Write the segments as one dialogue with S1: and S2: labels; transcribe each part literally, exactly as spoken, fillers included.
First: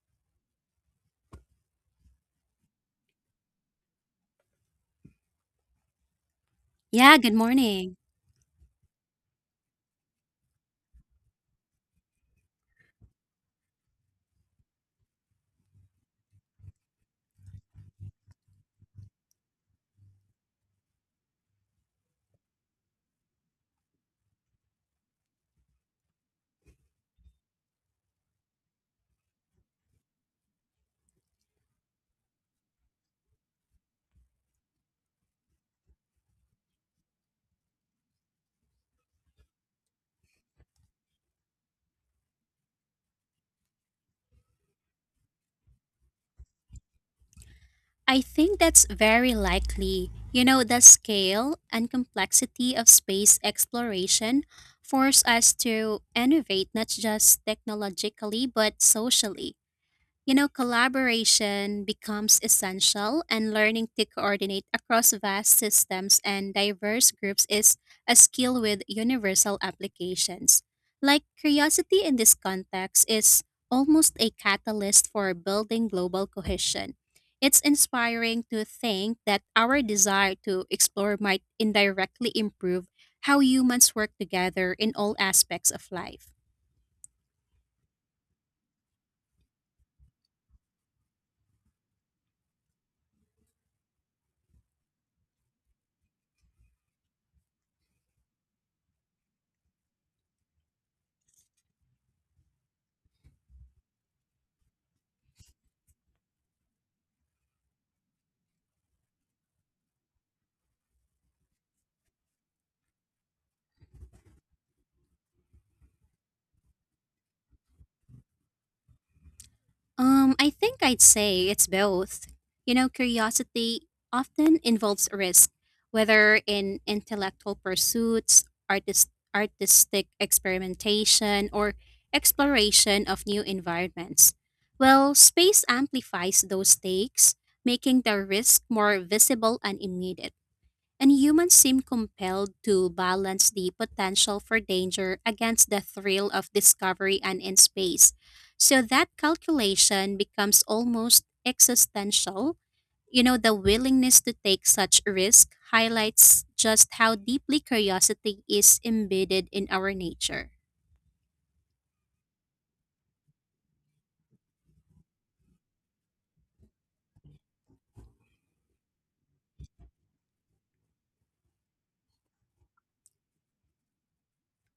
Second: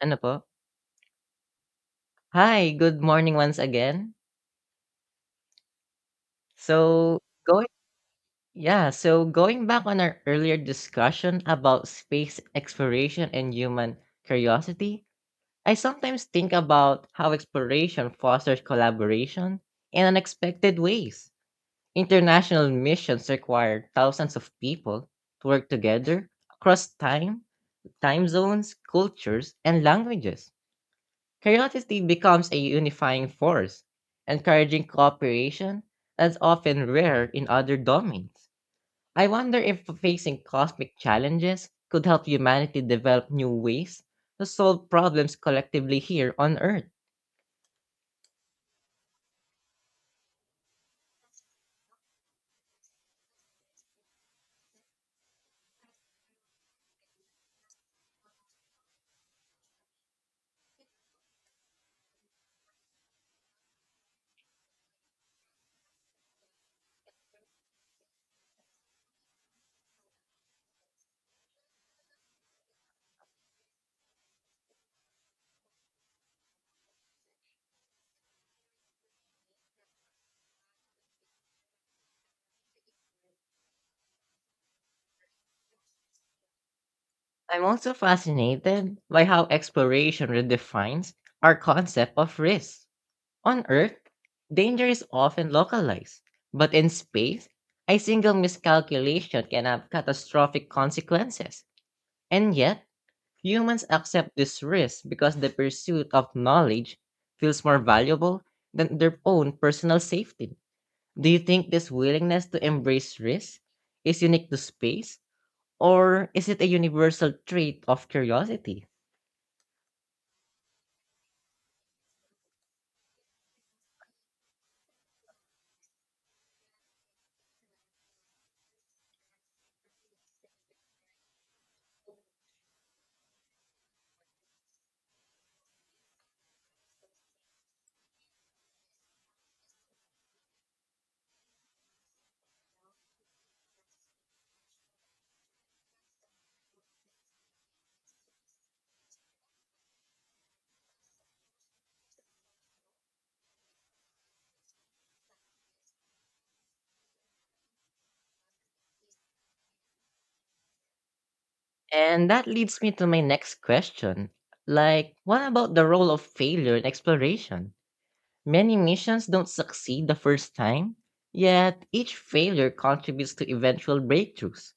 S1: Ano po? Hi, good morning once again.
S2: Yeah,
S1: So,
S2: good
S1: going
S2: morning.
S1: yeah, so going back on our earlier discussion about space exploration and human curiosity, I sometimes think about how exploration fosters collaboration in unexpected ways. International missions require thousands of people to work together across time, time zones, cultures, and languages. Curiosity becomes a unifying force, encouraging cooperation that's often rare in other domains. I wonder if facing cosmic challenges could help humanity develop new ways to solve problems collectively here on Earth.
S2: I think that's very likely. You know, the scale and complexity of space exploration force us to innovate not just technologically but socially. You know, collaboration becomes essential, and learning to coordinate across vast systems and diverse groups is a skill with universal applications. Like curiosity in this context is almost a catalyst for building global cohesion. It's inspiring to think that our desire to explore might indirectly improve how humans work together in all aspects of life.
S1: I'm also fascinated by how exploration redefines our concept of risk. On Earth, danger is often localized, but in space, a single miscalculation can have catastrophic consequences. And yet, humans accept this risk because the pursuit of knowledge feels more valuable than their own personal safety. Do you think this willingness to embrace risk is unique to space, or is it a universal trait of curiosity?
S2: Um, I think I'd say it's both. You know, curiosity often involves risk, whether in intellectual pursuits, artist, artistic experimentation, or exploration of new environments. Well, space amplifies those stakes, making the risk more visible and immediate. And humans seem compelled to balance the potential for danger against the thrill of discovery and in space. So that calculation becomes almost existential. You know, the willingness to take such risk highlights just how deeply curiosity is embedded in our nature.
S1: And that leads me to my next question. Like, what about the role of failure in exploration? Many missions don't succeed the first time, yet each failure contributes to eventual breakthroughs.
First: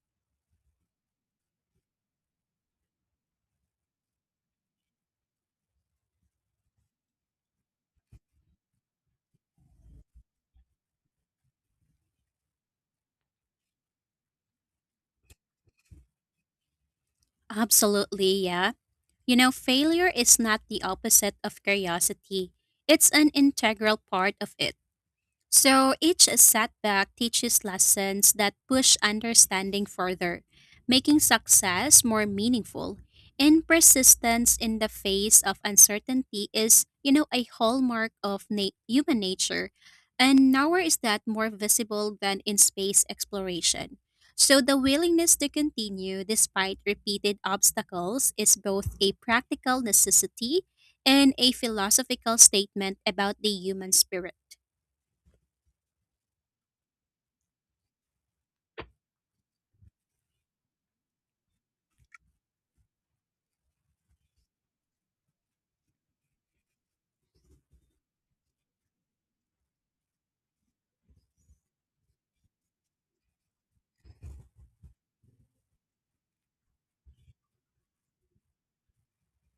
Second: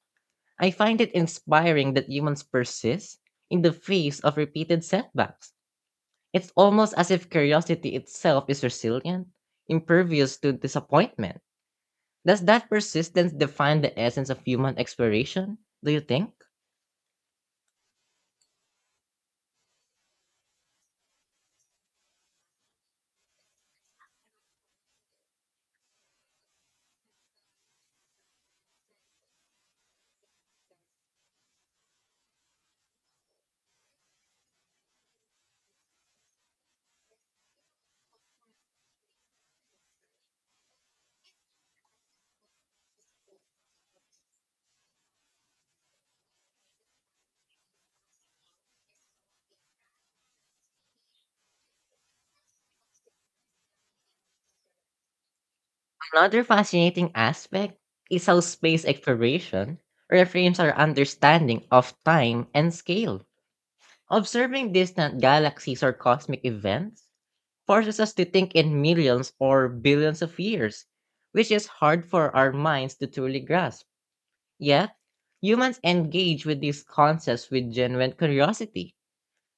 S1: I find it inspiring that humans persist in the face of repeated setbacks. It's almost as if curiosity itself is resilient, impervious to disappointment. Does that persistence define the essence of human exploration, do you think?
S2: Absolutely, yeah. You know, failure is not the opposite of curiosity, it's an integral part of it. So each setback teaches lessons that push understanding further, making success more meaningful. And persistence in the face of uncertainty is, you know, a hallmark of na- human nature. And nowhere is that more visible than in space exploration. So the willingness to continue despite repeated obstacles is both a practical necessity and a philosophical statement about the human spirit.
S1: Another fascinating aspect is how space exploration reframes our understanding of time and scale. Observing distant galaxies or cosmic events forces us to think in millions or billions of years, which is hard for our minds to truly grasp. Yet, humans engage with these concepts with genuine curiosity.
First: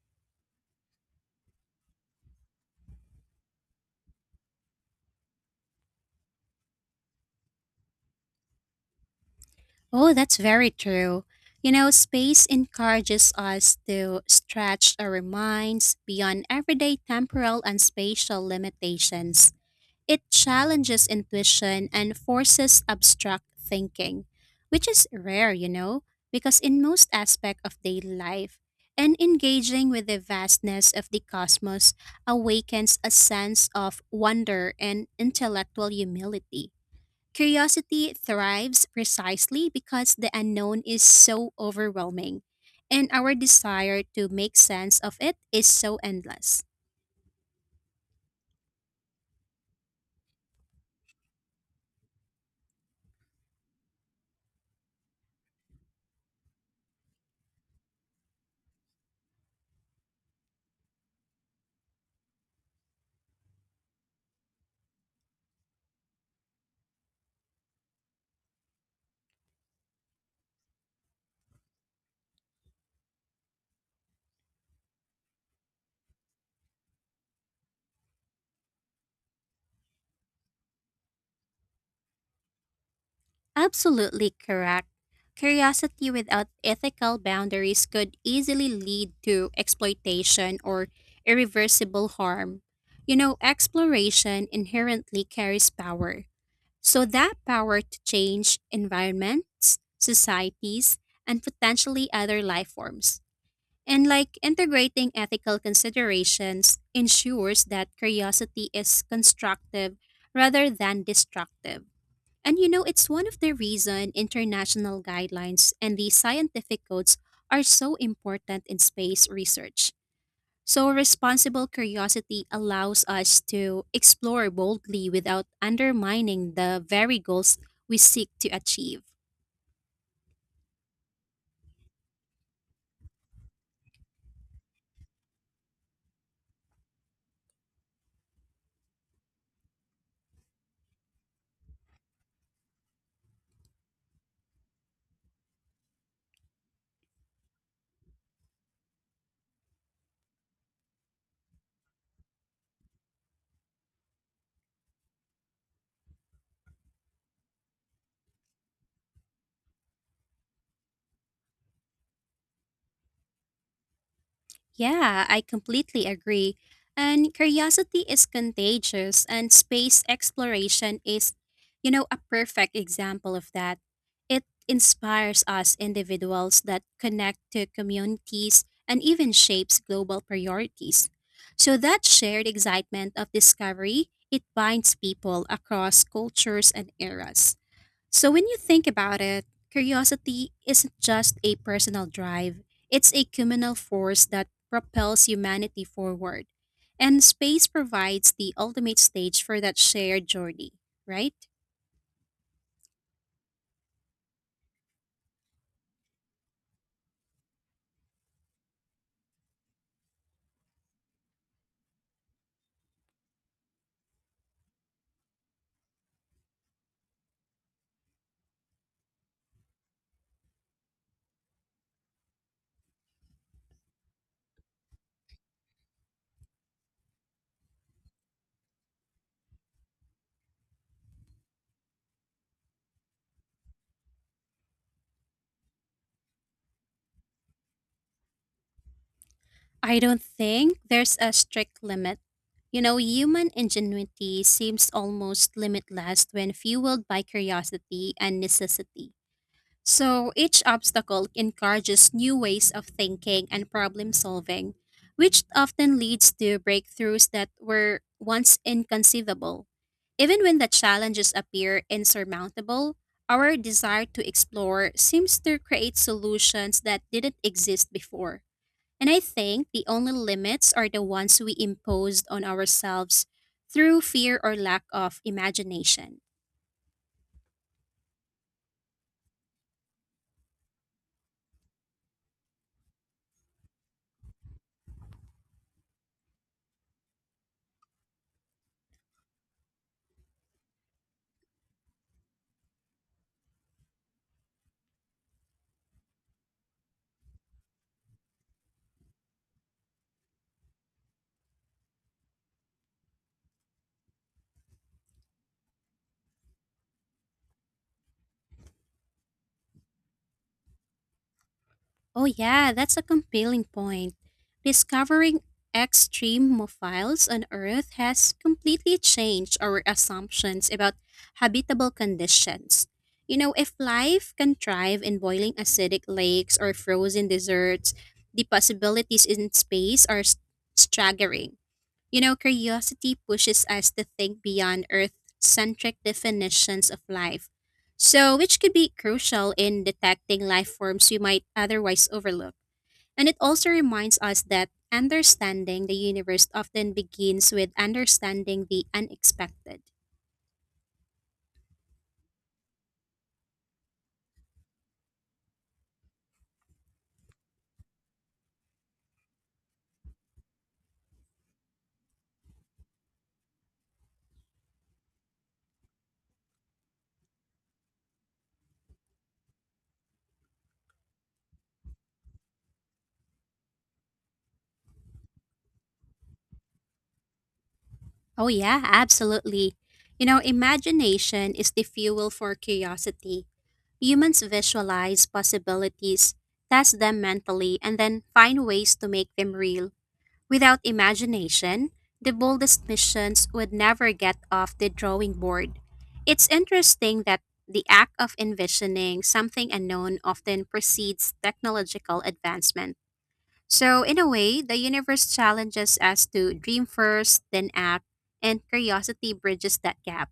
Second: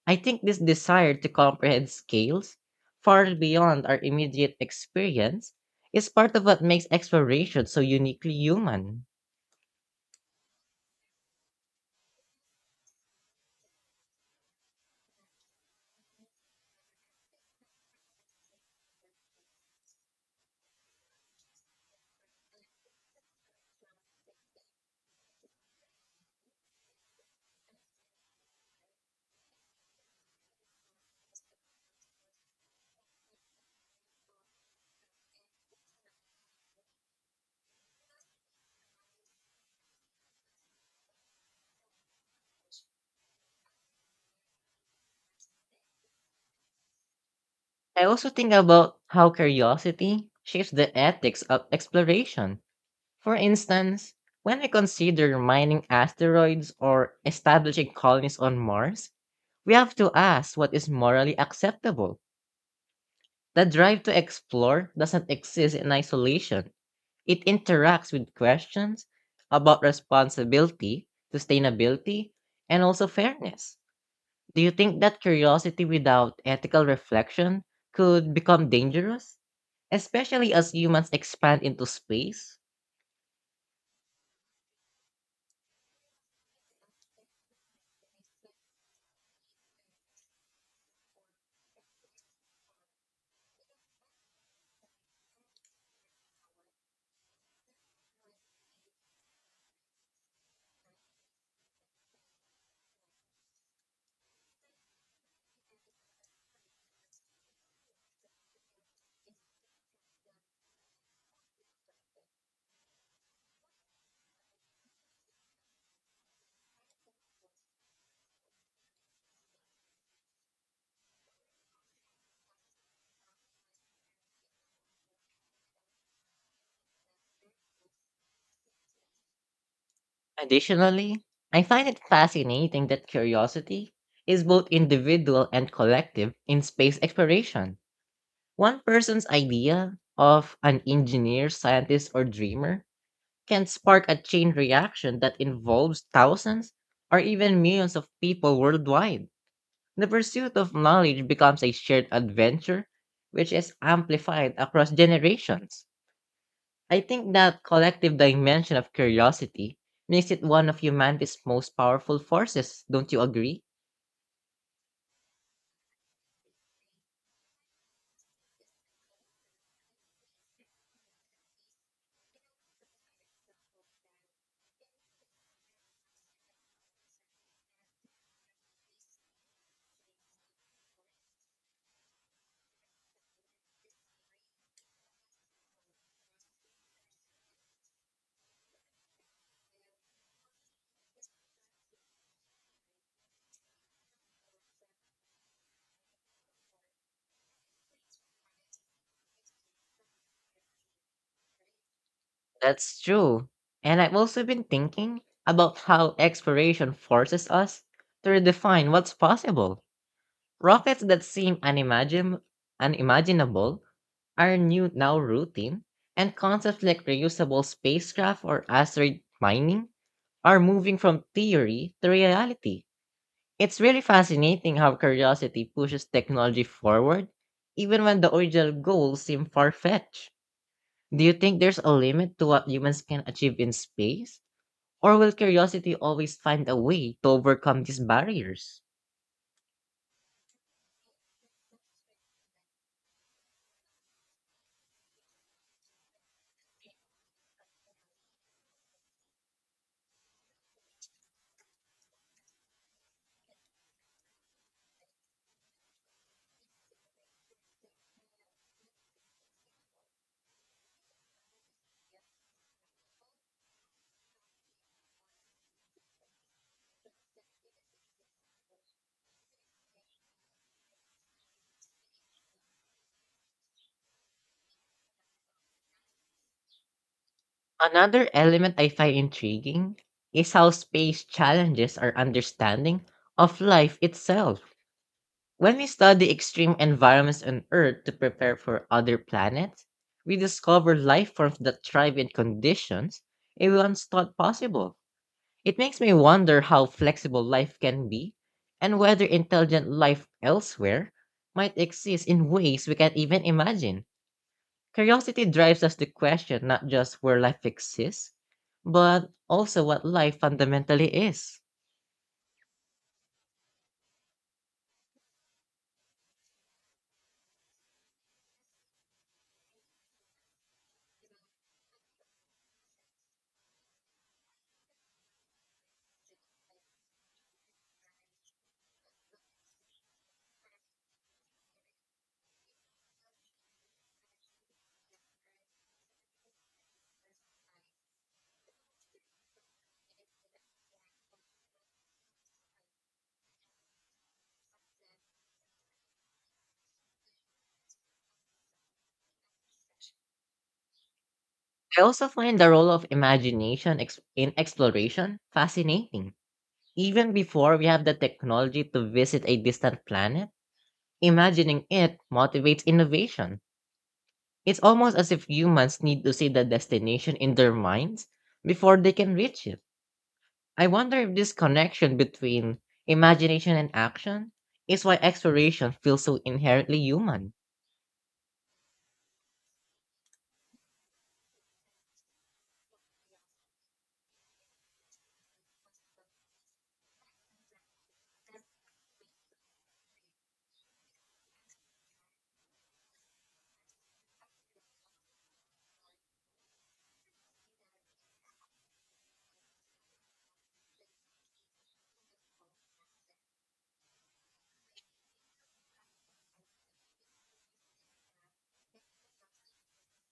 S1: I think this desire to comprehend scales far beyond our immediate experience is part of what makes exploration so uniquely human.
S2: Oh, that's very true. You know, space encourages us to stretch our minds beyond everyday temporal and spatial limitations. It challenges intuition and forces abstract thinking, which is rare, you know, because in most aspect of daily life, and engaging with the vastness of the cosmos awakens a sense of wonder and intellectual humility. Curiosity thrives precisely because the unknown is so overwhelming, and our desire to make sense of it is so endless.
S1: I also think about how curiosity shapes the ethics of exploration. For instance, when I consider mining asteroids or establishing colonies on Mars, we have to ask what is morally acceptable. The drive to explore doesn't exist in isolation. It interacts with questions about responsibility, sustainability, and also fairness. Do you think that curiosity without ethical reflection could become dangerous, especially as humans expand into space?
S2: Absolutely correct. Curiosity without ethical boundaries could easily lead to exploitation or irreversible harm. You know, exploration inherently carries power. So, that power to change environments, societies, and potentially other life forms. And like integrating ethical considerations ensures that curiosity is constructive rather than destructive. And you know, it's one of the reason international guidelines and the scientific codes are so important in space research. So responsible curiosity allows us to explore boldly without undermining the very goals we seek to achieve.
S1: Additionally, I find it fascinating that curiosity is both individual and collective in space exploration. One person's idea of an engineer, scientist, or dreamer can spark a chain reaction that involves thousands or even millions of people worldwide. The pursuit of knowledge becomes a shared adventure which is amplified across generations. I think that collective dimension of curiosity makes it one of humanity's most powerful forces, don't you agree?
S2: Yeah, I completely agree. And curiosity is contagious, and space exploration is, you know, a perfect example of that. It inspires us individuals that connect to communities and even shapes global priorities. So that shared excitement of discovery, it binds people across cultures and eras. So when you think about it, curiosity isn't just a personal drive, it's a communal force that propels humanity forward. And space provides the ultimate stage for that shared journey, right?
S1: That's true. And I've also been thinking about how exploration forces us to redefine what's possible. Rockets that seem unimagin- unimaginable are new now routine, and concepts like reusable spacecraft or asteroid mining are moving from theory to reality. It's really fascinating how curiosity pushes technology forward, even when the original goals seem far fetched. Do you think there's a limit to what humans can achieve in space? Or will curiosity always find a way to overcome these barriers?
S2: I don't think there's a strict limit. You know, human ingenuity seems almost limitless when fueled by curiosity and necessity. So each obstacle encourages new ways of thinking and problem solving, which often leads to breakthroughs that were once inconceivable. Even when the challenges appear insurmountable, our desire to explore seems to create solutions that didn't exist before. And I think the only limits are the ones we imposed on ourselves through fear or lack of imagination.
S1: Another element I find intriguing is how space challenges our understanding of life itself. When we study extreme environments on Earth to prepare for other planets, we discover life forms that thrive in conditions we once thought possible. It makes me wonder how flexible life can be and whether intelligent life elsewhere might exist in ways we can't even imagine. Curiosity drives us to question not just where life exists, but also what life fundamentally is.
S2: Oh, yeah, that's a compelling point. Discovering extremophiles on Earth has completely changed our assumptions about habitable conditions. You know, if life can thrive in boiling acidic lakes or frozen deserts, the possibilities in space are s- staggering. You know, curiosity pushes us to think beyond Earth centric definitions of life, so which could be crucial in detecting life forms we might otherwise overlook. And it also reminds us that understanding the universe often begins with understanding the unexpected.
S1: I also find the role of imagination ex- in exploration fascinating. Even before we have the technology to visit a distant planet, imagining it motivates innovation. It's almost as if humans need to see the destination in their minds before they can reach it. I wonder if this connection between imagination and action is why exploration feels so inherently human.
S2: Oh, yeah, absolutely. You know, imagination is the fuel for curiosity. Humans visualize possibilities, test them mentally, and then find ways to make them real. Without imagination, the boldest missions would never get off the drawing board. It's interesting that the act of envisioning something unknown often precedes technological advancement. So, in a way, the universe challenges us to dream first, then act, and curiosity bridges that gap.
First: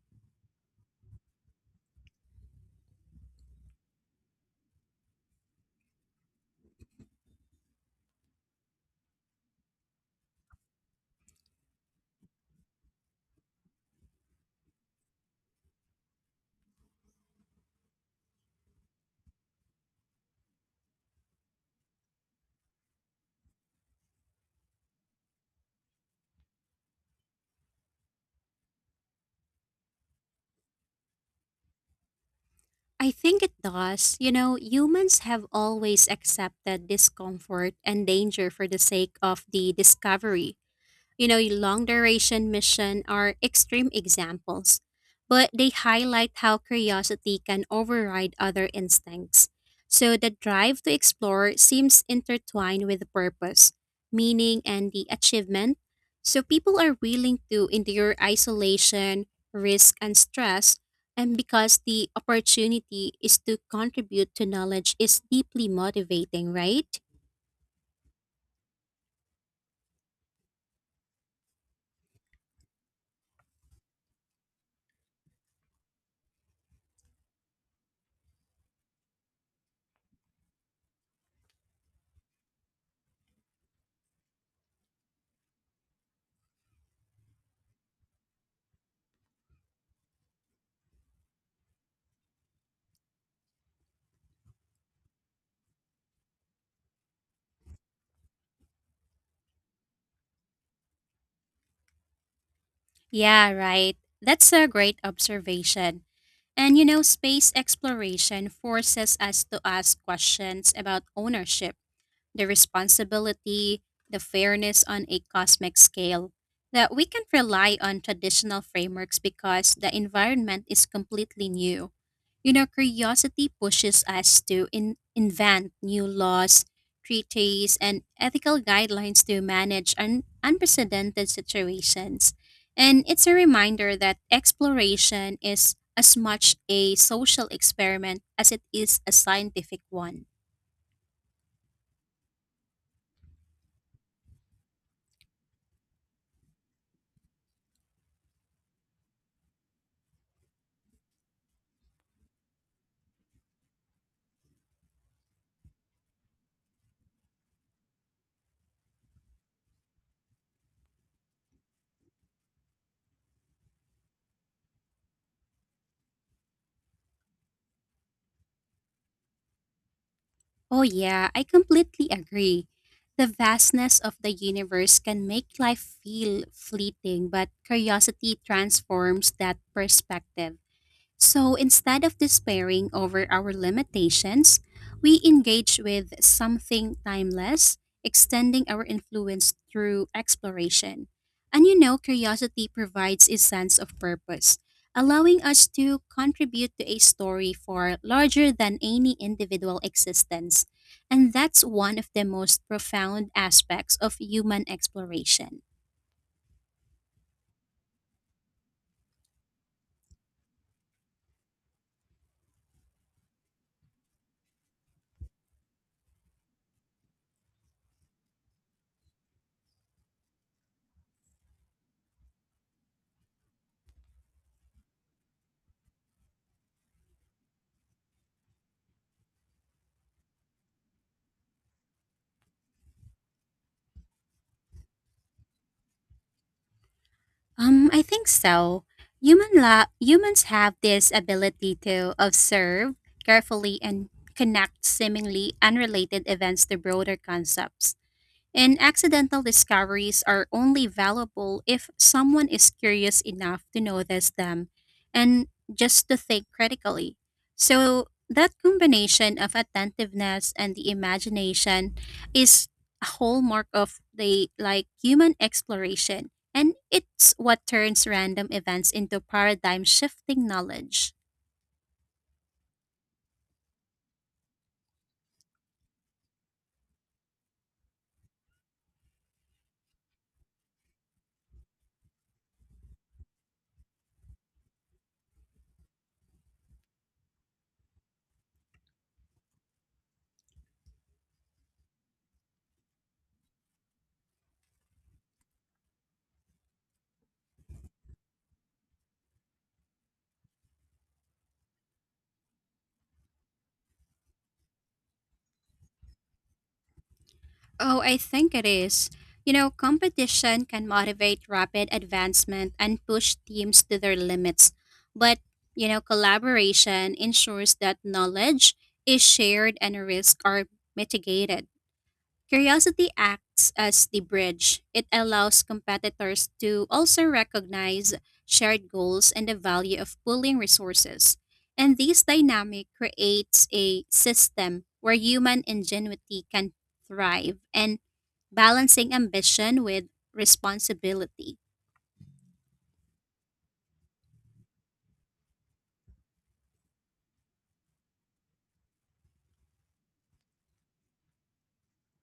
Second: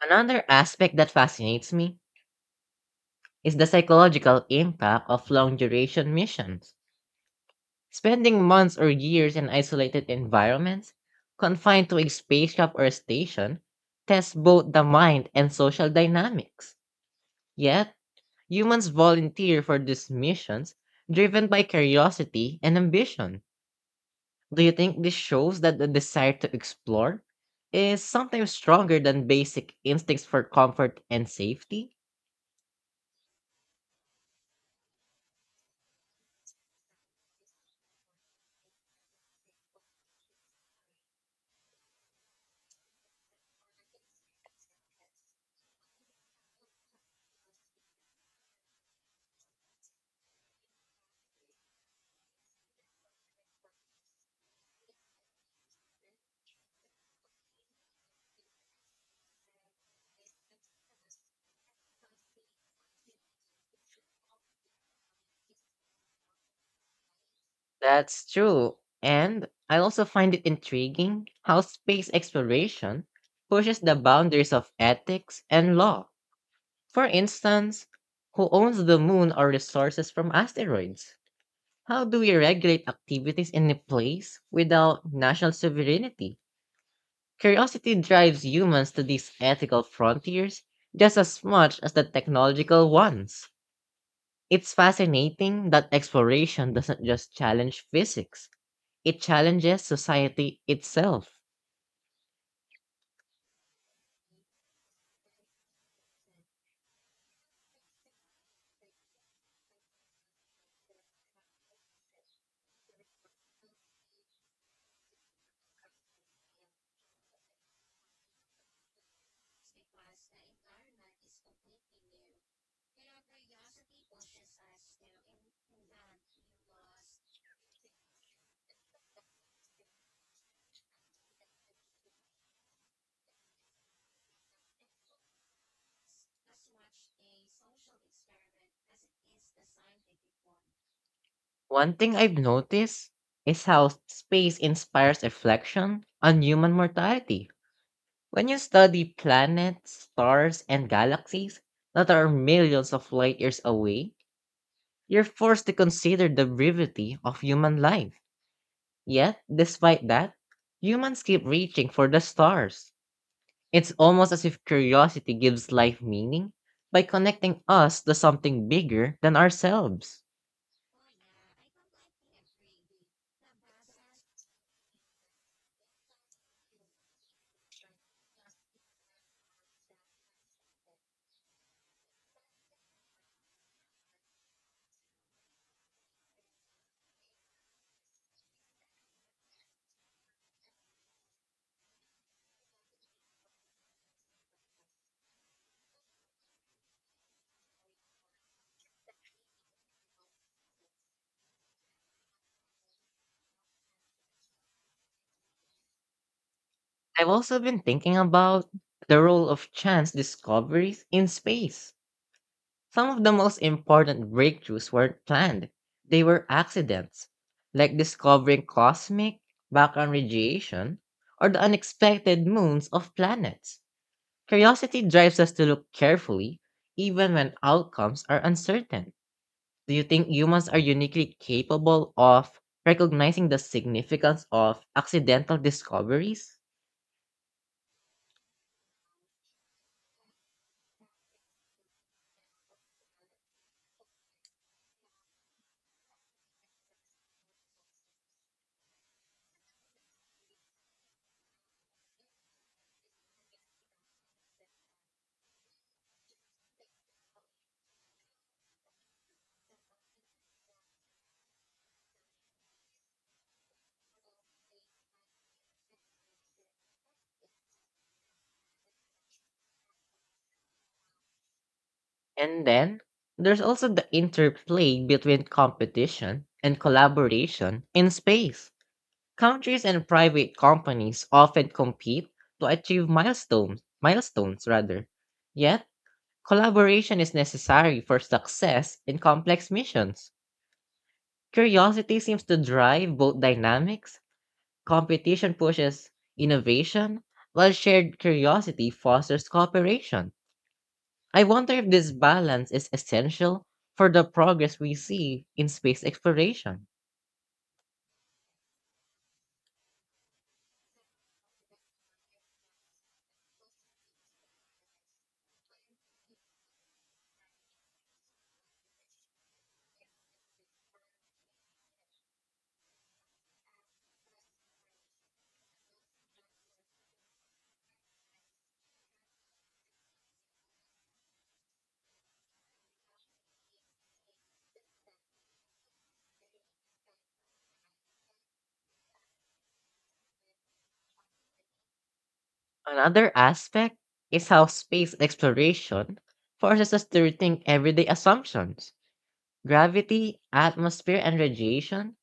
S1: Another aspect that fascinates me is the psychological impact of long duration missions. Spending months or years in isolated environments, confined to a spaceship or station, tests both the mind and social dynamics. Yet, humans volunteer for these missions driven by curiosity and ambition. Do you think this shows that the desire to explore is sometimes stronger than basic instincts for comfort and safety?
S2: I think it does. You know, humans have always accepted discomfort and danger for the sake of the discovery. You know, long duration mission are extreme examples, but they highlight how curiosity can override other instincts. So the drive to explore seems intertwined with purpose, meaning, and the achievement. So people are willing to endure isolation, risk, and stress, and because the opportunity is to contribute to knowledge is deeply motivating, right?
S1: That's true. And I also find it intriguing how space exploration pushes the boundaries of ethics and law. For instance, who owns the moon or resources from asteroids? How do we regulate activities in a place without national sovereignty? Curiosity drives humans to these ethical frontiers just as much as the technological ones. It's fascinating that exploration doesn't just challenge physics, it challenges society itself.
S2: Yeah, right. That's a great observation. And you know, space exploration forces us to ask questions about ownership, the responsibility, the fairness on a cosmic scale. That we can't rely on traditional frameworks because the environment is completely new. You know, curiosity pushes us to in- invent new laws, treaties, and ethical guidelines to manage un- unprecedented situations. And it's a reminder that exploration is as much a social experiment as it is a scientific one.
S1: One thing I've noticed is how space inspires reflection on human mortality. When you study planets, stars, and galaxies that are millions of light years away, you're forced to consider the brevity of human life. Yet, despite that, humans keep reaching for the stars. It's almost as if curiosity gives life meaning by connecting us to something bigger than ourselves.
S2: Oh, yeah, I completely agree. The vastness of the universe can make life feel fleeting, but curiosity transforms that perspective. So instead of despairing over our limitations, we engage with something timeless, extending our influence through exploration. And you know, curiosity provides a sense of purpose, allowing us to contribute to a story far larger than any individual existence. And that's one of the most profound aspects of human exploration.
S1: I've also been thinking about the role of chance discoveries in space. Some of the most important breakthroughs weren't planned, they were accidents, like discovering cosmic background radiation or the unexpected moons of planets. Curiosity drives us to look carefully, even when outcomes are uncertain. Do you think humans are uniquely capable of recognizing the significance of accidental discoveries?
S2: Um, I think so. Human la- humans have this ability to observe carefully and connect seemingly unrelated events to broader concepts. And accidental discoveries are only valuable if someone is curious enough to notice them and just to think critically. So, that combination of attentiveness and the imagination is a hallmark of the like human exploration and it's what turns random events into paradigm shifting knowledge.
S1: And then there's also the interplay between competition and collaboration in space. Countries and private companies often compete to achieve milestones, milestones rather. Yet, collaboration is necessary for success in complex missions. Curiosity seems to drive both dynamics. Competition pushes innovation, while shared curiosity fosters cooperation. I wonder if this balance is essential for the progress we see in space exploration.
S2: Oh, I think it is. You know, competition can motivate rapid advancement and push teams to their limits. But, you know, collaboration ensures that knowledge is shared and risks are mitigated. Curiosity acts as the bridge. It allows competitors to also recognize shared goals and the value of pooling resources. And this dynamic creates a system where human ingenuity can thrive and balancing ambition with responsibility.
S1: Another aspect is how space exploration forces us to rethink everyday assumptions. Gravity, atmosphere, and radiation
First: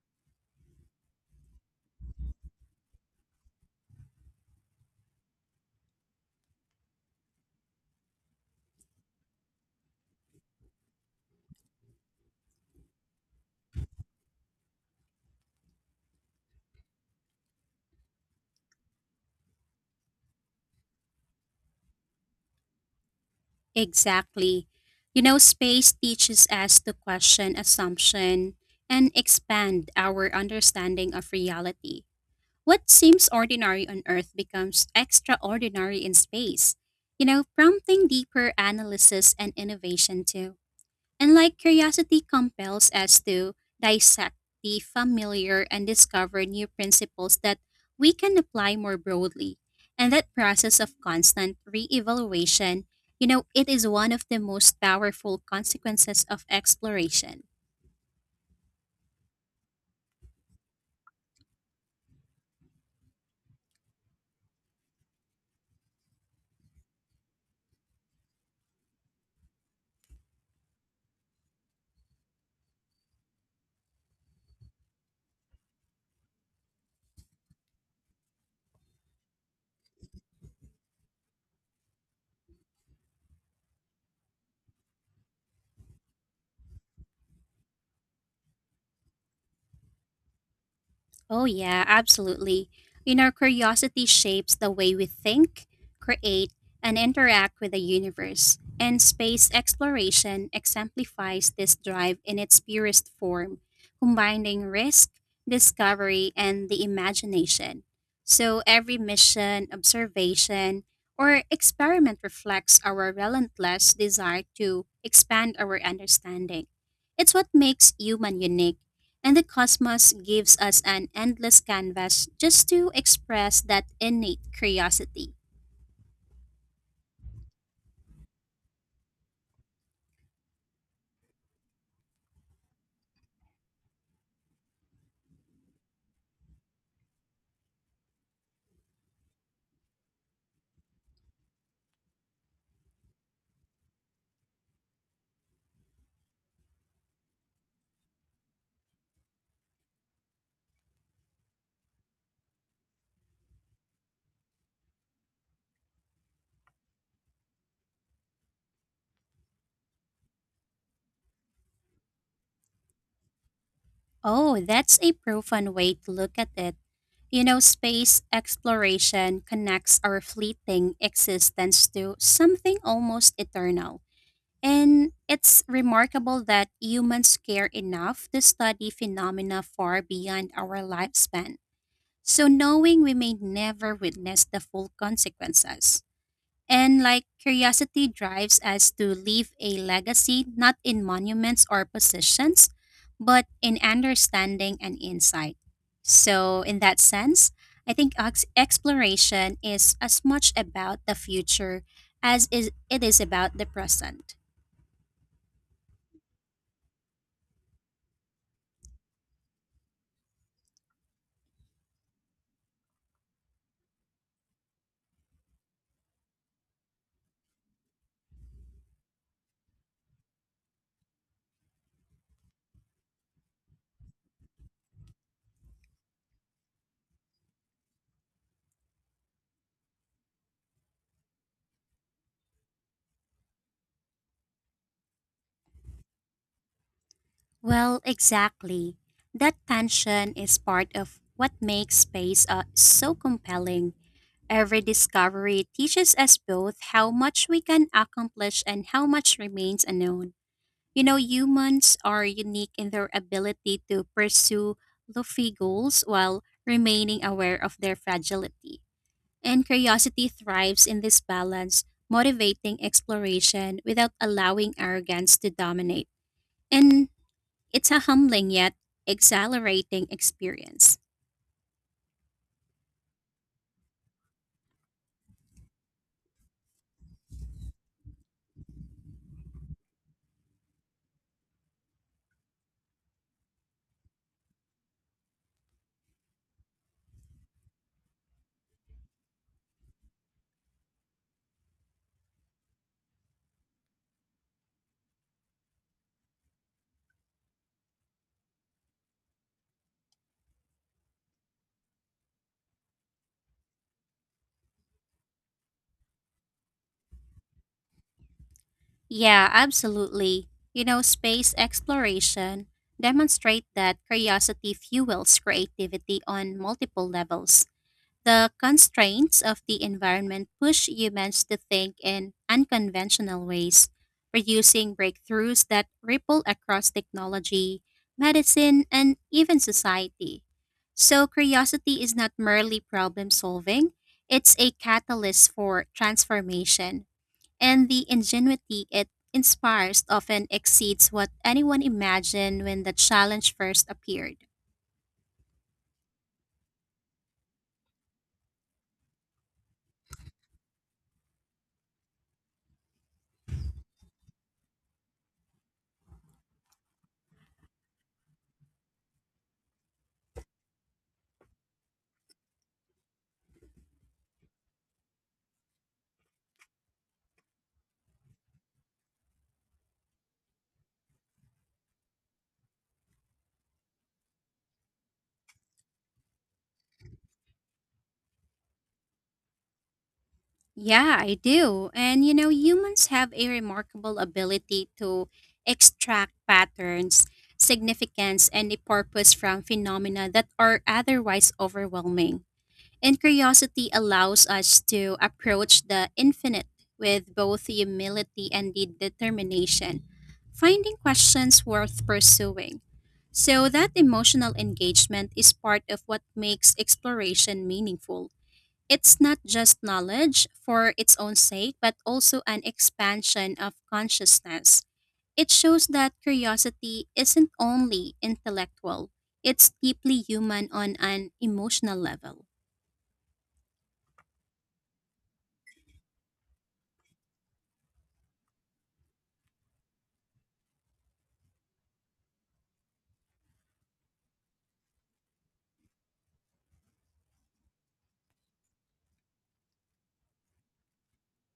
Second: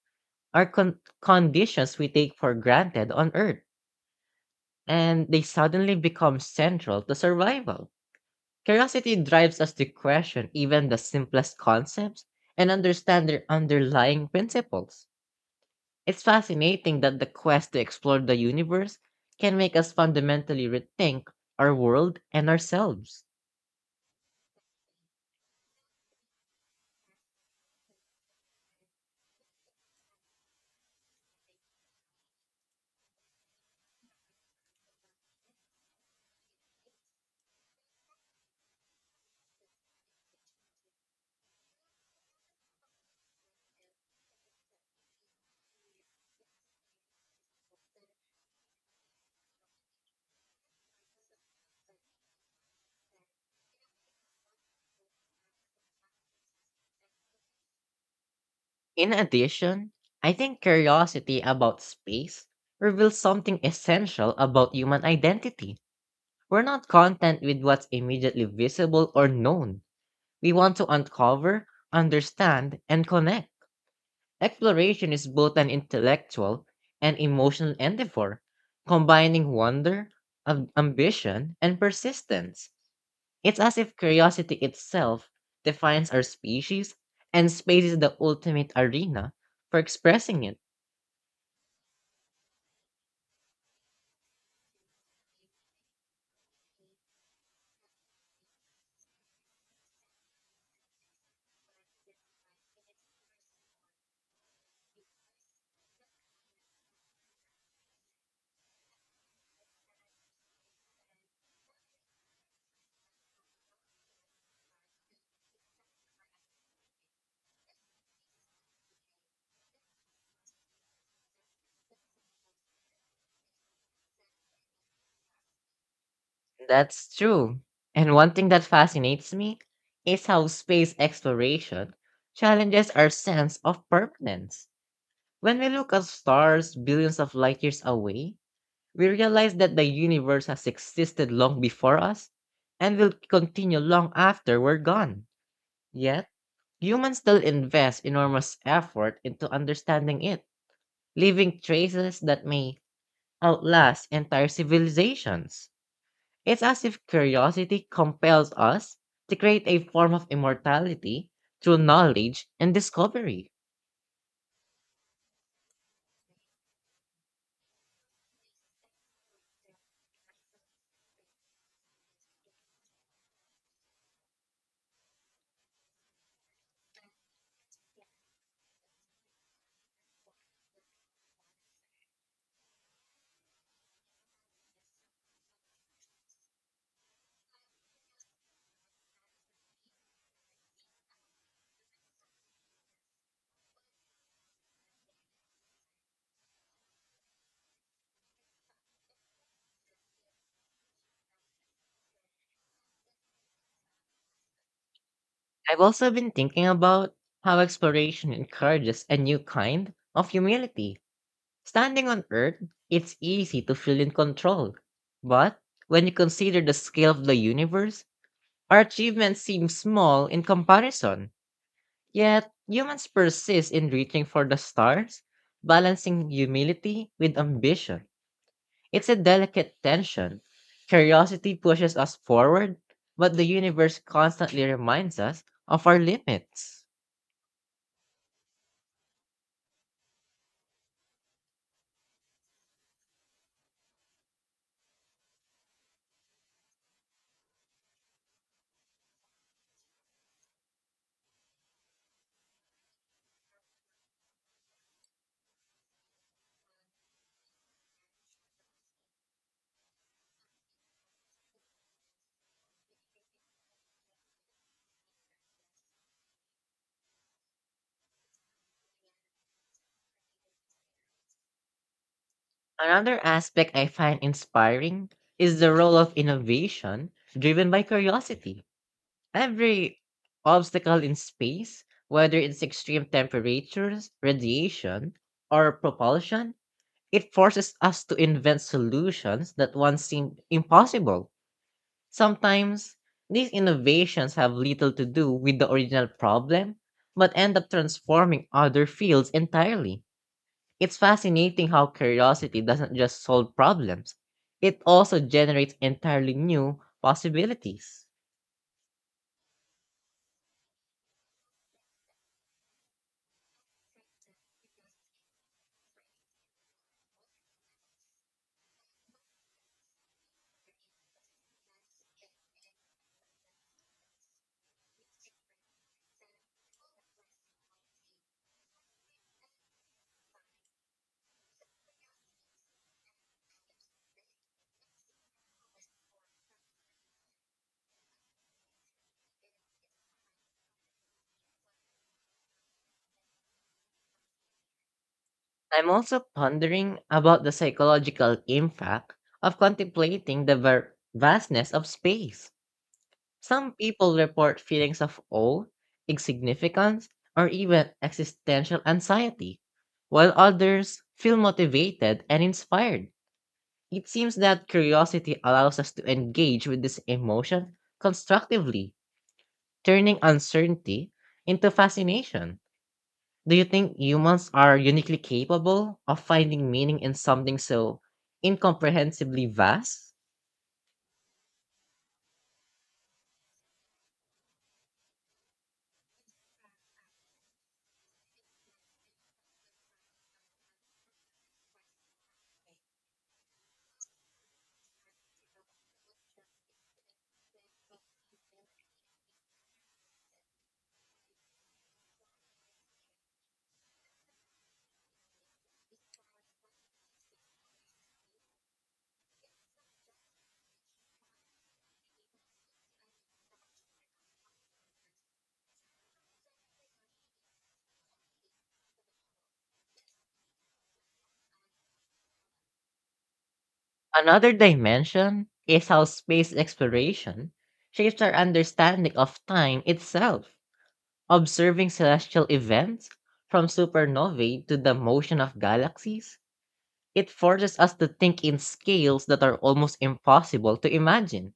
S1: are con- conditions we take for granted on Earth, and they suddenly become central to survival. Curiosity drives us to question even the simplest concepts and understand their underlying principles. It's fascinating that the quest to explore the universe can make us fundamentally rethink our world and ourselves.
S2: Exactly. You know, space teaches us to question assumption and expand our understanding of reality. What seems ordinary on Earth becomes extraordinary in space, you know, prompting deeper analysis and innovation too. And like curiosity compels us to dissect the familiar and discover new principles that we can apply more broadly. And that process of constant reevaluation, you know, it is one of the most powerful consequences of exploration.
S1: In addition, I think curiosity about space reveals something essential about human identity. We're not content with what's immediately visible or known. We want to uncover, understand, and connect. Exploration is both an intellectual and emotional endeavor, combining wonder, am- ambition, and persistence. It's as if curiosity itself defines our species, and space is the ultimate arena for expressing it.
S2: Oh, yeah, absolutely. You know, curiosity shapes the way we think, create, and interact with the universe, and space exploration exemplifies this drive in its purest form, combining risk, discovery, and the imagination. So every mission, observation, or experiment reflects our relentless desire to expand our understanding. It's what makes human unique and the cosmos gives us an endless canvas just to express that innate curiosity.
S1: That's true. And one thing that fascinates me is how space exploration challenges our sense of permanence. When we look at stars billions of light years away, we realize that the universe has existed long before us and will continue long after we're gone. Yet, humans still invest enormous effort into understanding it, leaving traces that may outlast entire civilizations. It's as if curiosity compels us to create a form of immortality through knowledge and discovery.
S2: Oh, that's a profound way to look at it. You know, space exploration connects our fleeting existence to something almost eternal. And it's remarkable that humans care enough to study phenomena far beyond our lifespan. So, knowing we may never witness the full consequences. And like curiosity drives us to leave a legacy not in monuments or positions, but in understanding and insight. So, in that sense, I think ex- exploration is as much about the future as is, it is about the present.
S1: I've also been thinking about how exploration encourages a new kind of humility. Standing on Earth, it's easy to feel in control. But when you consider the scale of the universe, our achievements seem small in comparison. Yet, humans persist in reaching for the stars, balancing humility with ambition. It's a delicate tension. Curiosity pushes us forward, but the universe constantly reminds us of our limits.
S2: Well, exactly. That tension is part of what makes space uh, so compelling. Every discovery teaches us both how much we can accomplish and how much remains unknown. You know, humans are unique in their ability to pursue lofty goals while remaining aware of their fragility. And curiosity thrives in this balance, motivating exploration without allowing arrogance to dominate. And it's a humbling yet exhilarating experience.
S1: Another aspect I find inspiring is the role of innovation driven by curiosity. Every obstacle in space, whether it's extreme temperatures, radiation, or propulsion, it forces us to invent solutions that once seemed impossible. Sometimes, these innovations have little to do with the original problem, but end up transforming other fields entirely. It's fascinating how curiosity doesn't just solve problems, it also generates entirely new possibilities.
S2: Yeah, absolutely. You know, space exploration demonstrate that curiosity fuels creativity on multiple levels. The constraints of the environment push humans to think in unconventional ways, producing breakthroughs that ripple across technology, medicine, and even society. So, curiosity is not merely problem solving, it's a catalyst for transformation, and the ingenuity it inspires often exceeds what anyone imagined when the challenge first appeared.
S1: I'm also pondering about the psychological impact of contemplating the ver- vastness of space. Some people report feelings of awe, insignificance, or even existential anxiety, while others feel motivated and inspired. It seems that curiosity allows us to engage with this emotion constructively, turning uncertainty into fascination. Do you think humans are uniquely capable of finding meaning in something so incomprehensibly vast?
S2: Yeah, I do. And you know, humans have a remarkable ability to extract patterns, significance, and a purpose from phenomena that are otherwise overwhelming. And curiosity allows us to approach the infinite with both humility and the determination, finding questions worth pursuing. So, that emotional engagement is part of what makes exploration meaningful. It's not just knowledge for its own sake, but also an expansion of consciousness. It shows that curiosity isn't only intellectual, it's deeply human on an emotional level.
S1: Another dimension is how space exploration shapes our understanding of time itself. Observing celestial events, from supernovae to the motion of galaxies, it forces us to think in scales that are almost impossible to imagine.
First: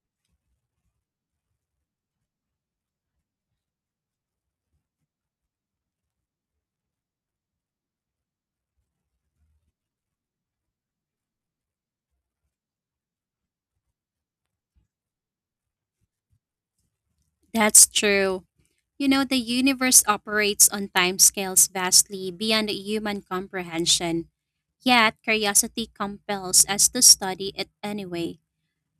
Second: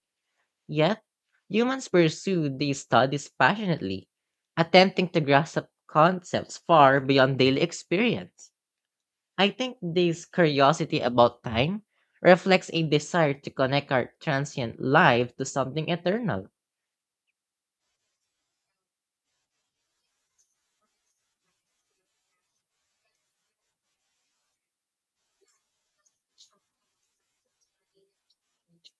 S1: Yet, humans pursue these studies passionately, attempting to grasp concepts far beyond daily experience. I think this curiosity about time reflects a desire to connect our transient life to something eternal.
S2: That's true. You know, the universe operates on timescales vastly beyond human comprehension, yet curiosity compels us to study it anyway.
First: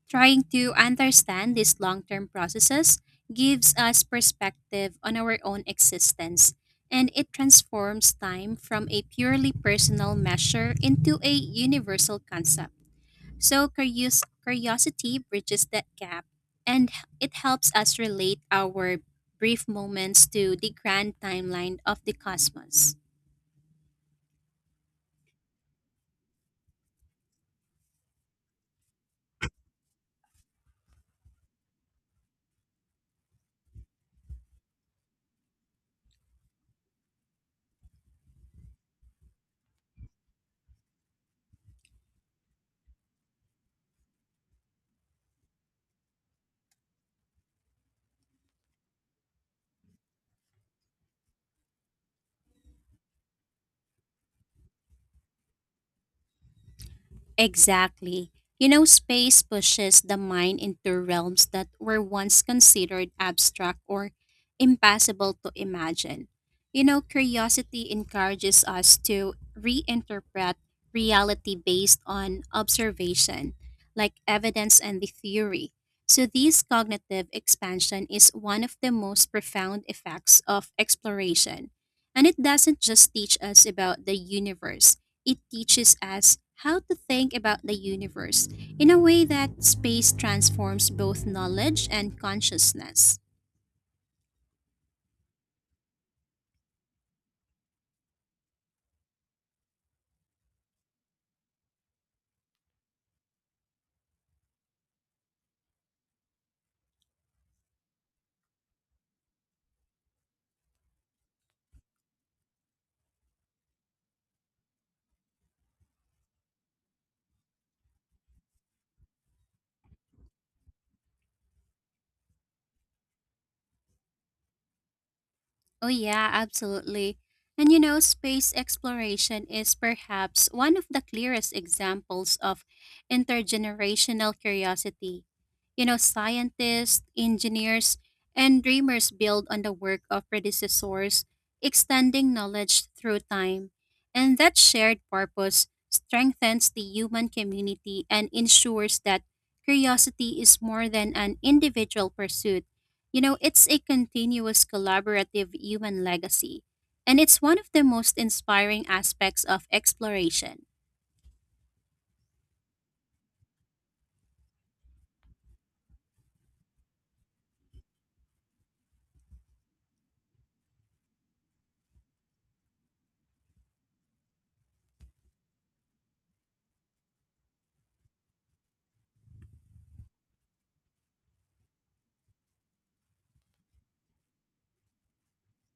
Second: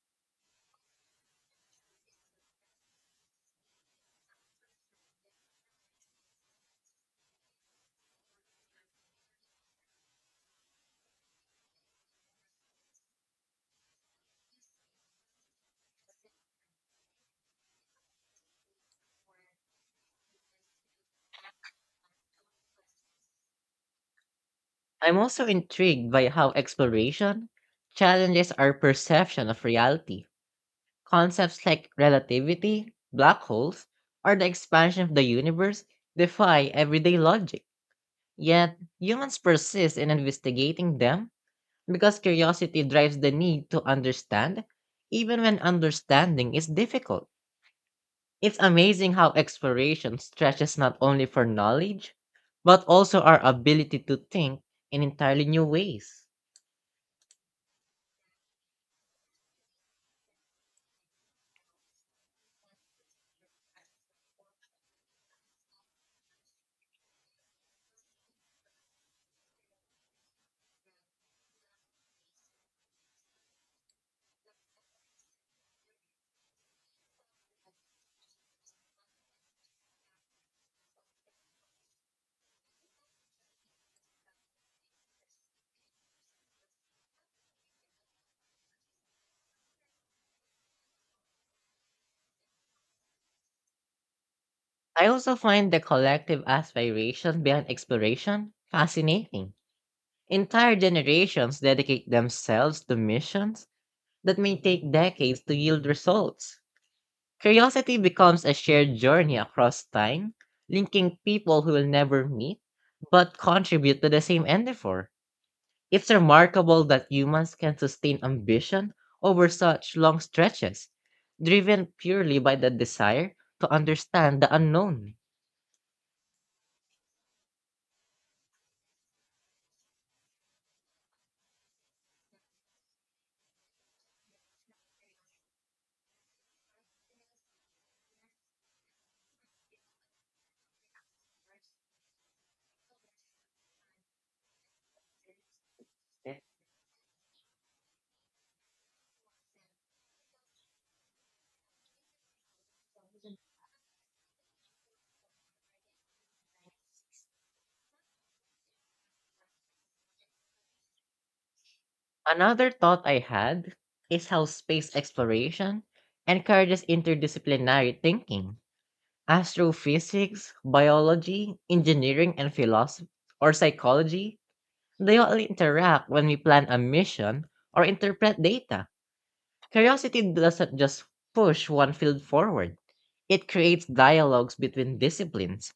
S2: Trying to understand these long term processes gives us perspective on our own existence, and it transforms time from a purely personal measure into a universal concept. So, curios- curiosity bridges that gap, and h- it helps us relate our brief moments to the grand timeline of the cosmos.
S1: I'm also intrigued by how exploration challenges our perception of reality. Concepts like relativity, black holes, or the expansion of the universe defy everyday logic. Yet, humans persist in investigating them because curiosity drives the need to understand, even when understanding is difficult. It's amazing how exploration stretches not only for knowledge, but also our ability to think in entirely new ways.
S2: Exactly. You know, space pushes the mind into realms that were once considered abstract or impossible to imagine. You know, curiosity encourages us to reinterpret reality based on observation, like evidence and the theory. So, this cognitive expansion is one of the most profound effects of exploration. And it doesn't just teach us about the universe it teaches us how to think about the universe in a way that space transforms both knowledge and consciousness.
S1: I also find the collective aspiration behind exploration fascinating. Entire generations dedicate themselves to missions that may take decades to yield results. Curiosity becomes a shared journey across time, linking people who will never meet but contribute to the same endeavor. It's remarkable that humans can sustain ambition over such long stretches, driven purely by the desire to understand the unknown.
S2: Oh, yeah, absolutely. And you know, space exploration is perhaps one of the clearest examples of intergenerational curiosity. You know, scientists, engineers, and dreamers build on the work of predecessors, extending knowledge through time. And that shared purpose strengthens the human community and ensures that curiosity is more than an individual pursuit, you know, it's a continuous collaborative human legacy, and it's one of the most inspiring aspects of exploration.
S1: Another thought I had is how space exploration encourages interdisciplinary thinking. Astrophysics, biology, engineering, and philosophy or psychology, they all interact when we plan a mission or interpret data. Curiosity doesn't just push one field forward. It creates dialogues between disciplines.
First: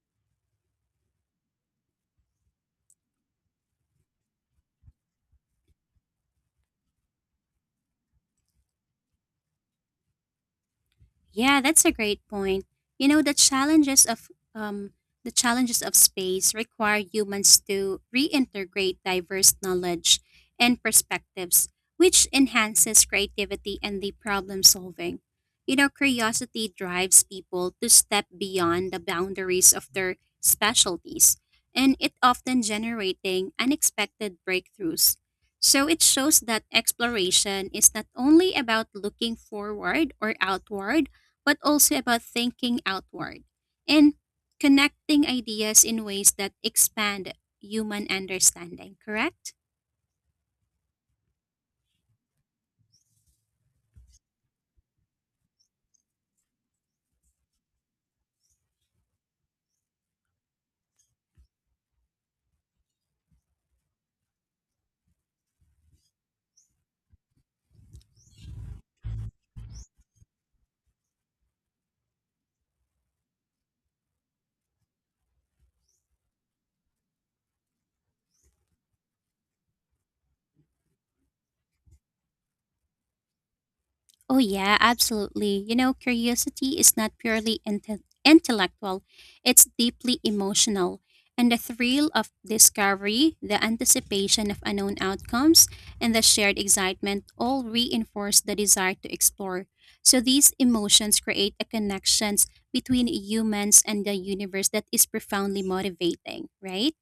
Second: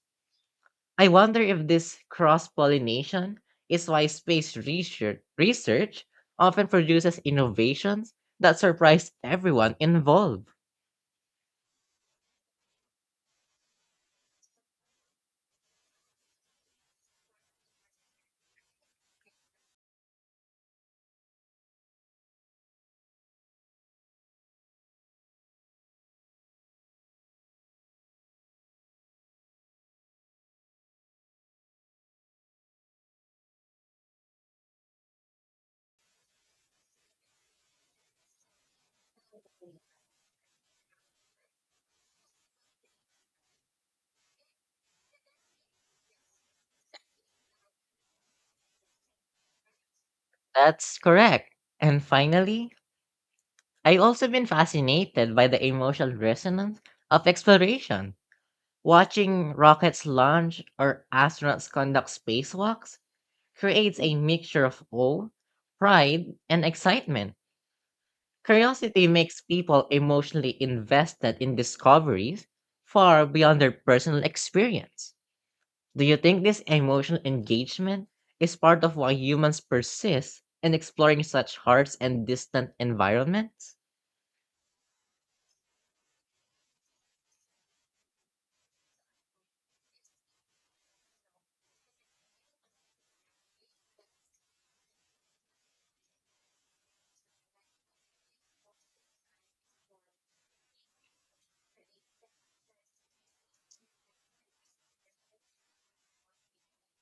S1: I wonder if this cross pollination is why space research, research often produces innovations that surprise everyone involved.
S2: Yeah, that's a great point. You know, the challenges of um, the challenges of space require humans to reintegrate diverse knowledge and perspectives, which enhances creativity and the problem solving. You know, curiosity drives people to step beyond the boundaries of their specialties, and it often generating unexpected breakthroughs. So it shows that exploration is not only about looking forward or outward, but also about thinking outward and connecting ideas in ways that expand human understanding, correct?
S1: That's correct. And finally, I've also been fascinated by the emotional resonance of exploration. Watching rockets launch or astronauts conduct spacewalks creates a mixture of awe, pride, and excitement. Curiosity makes people emotionally invested in discoveries far beyond their personal experience. Do you think this emotional engagement is part of why humans persist in exploring such harsh and distant environments?
S2: Oh, yeah, absolutely. You know, curiosity is not purely inte- intellectual, it's deeply emotional. And the thrill of discovery, the anticipation of unknown outcomes, and the shared excitement all reinforce the desire to explore. So these emotions create a connections between humans and the universe that is profoundly motivating, right?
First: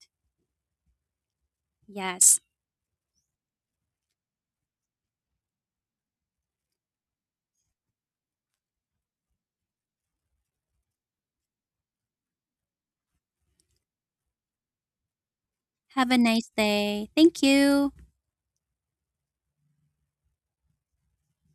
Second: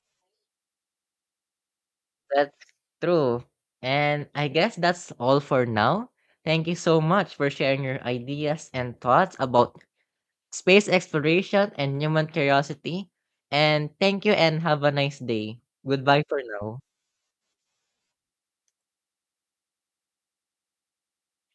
S2: Yes.
S1: That's true. And I guess that's all for now. Thank you so much for sharing your ideas and thoughts about space exploration and human curiosity. And thank you and have a nice day.
S2: Have a
S1: Goodbye for
S2: nice
S1: now.
S2: day. Thank you.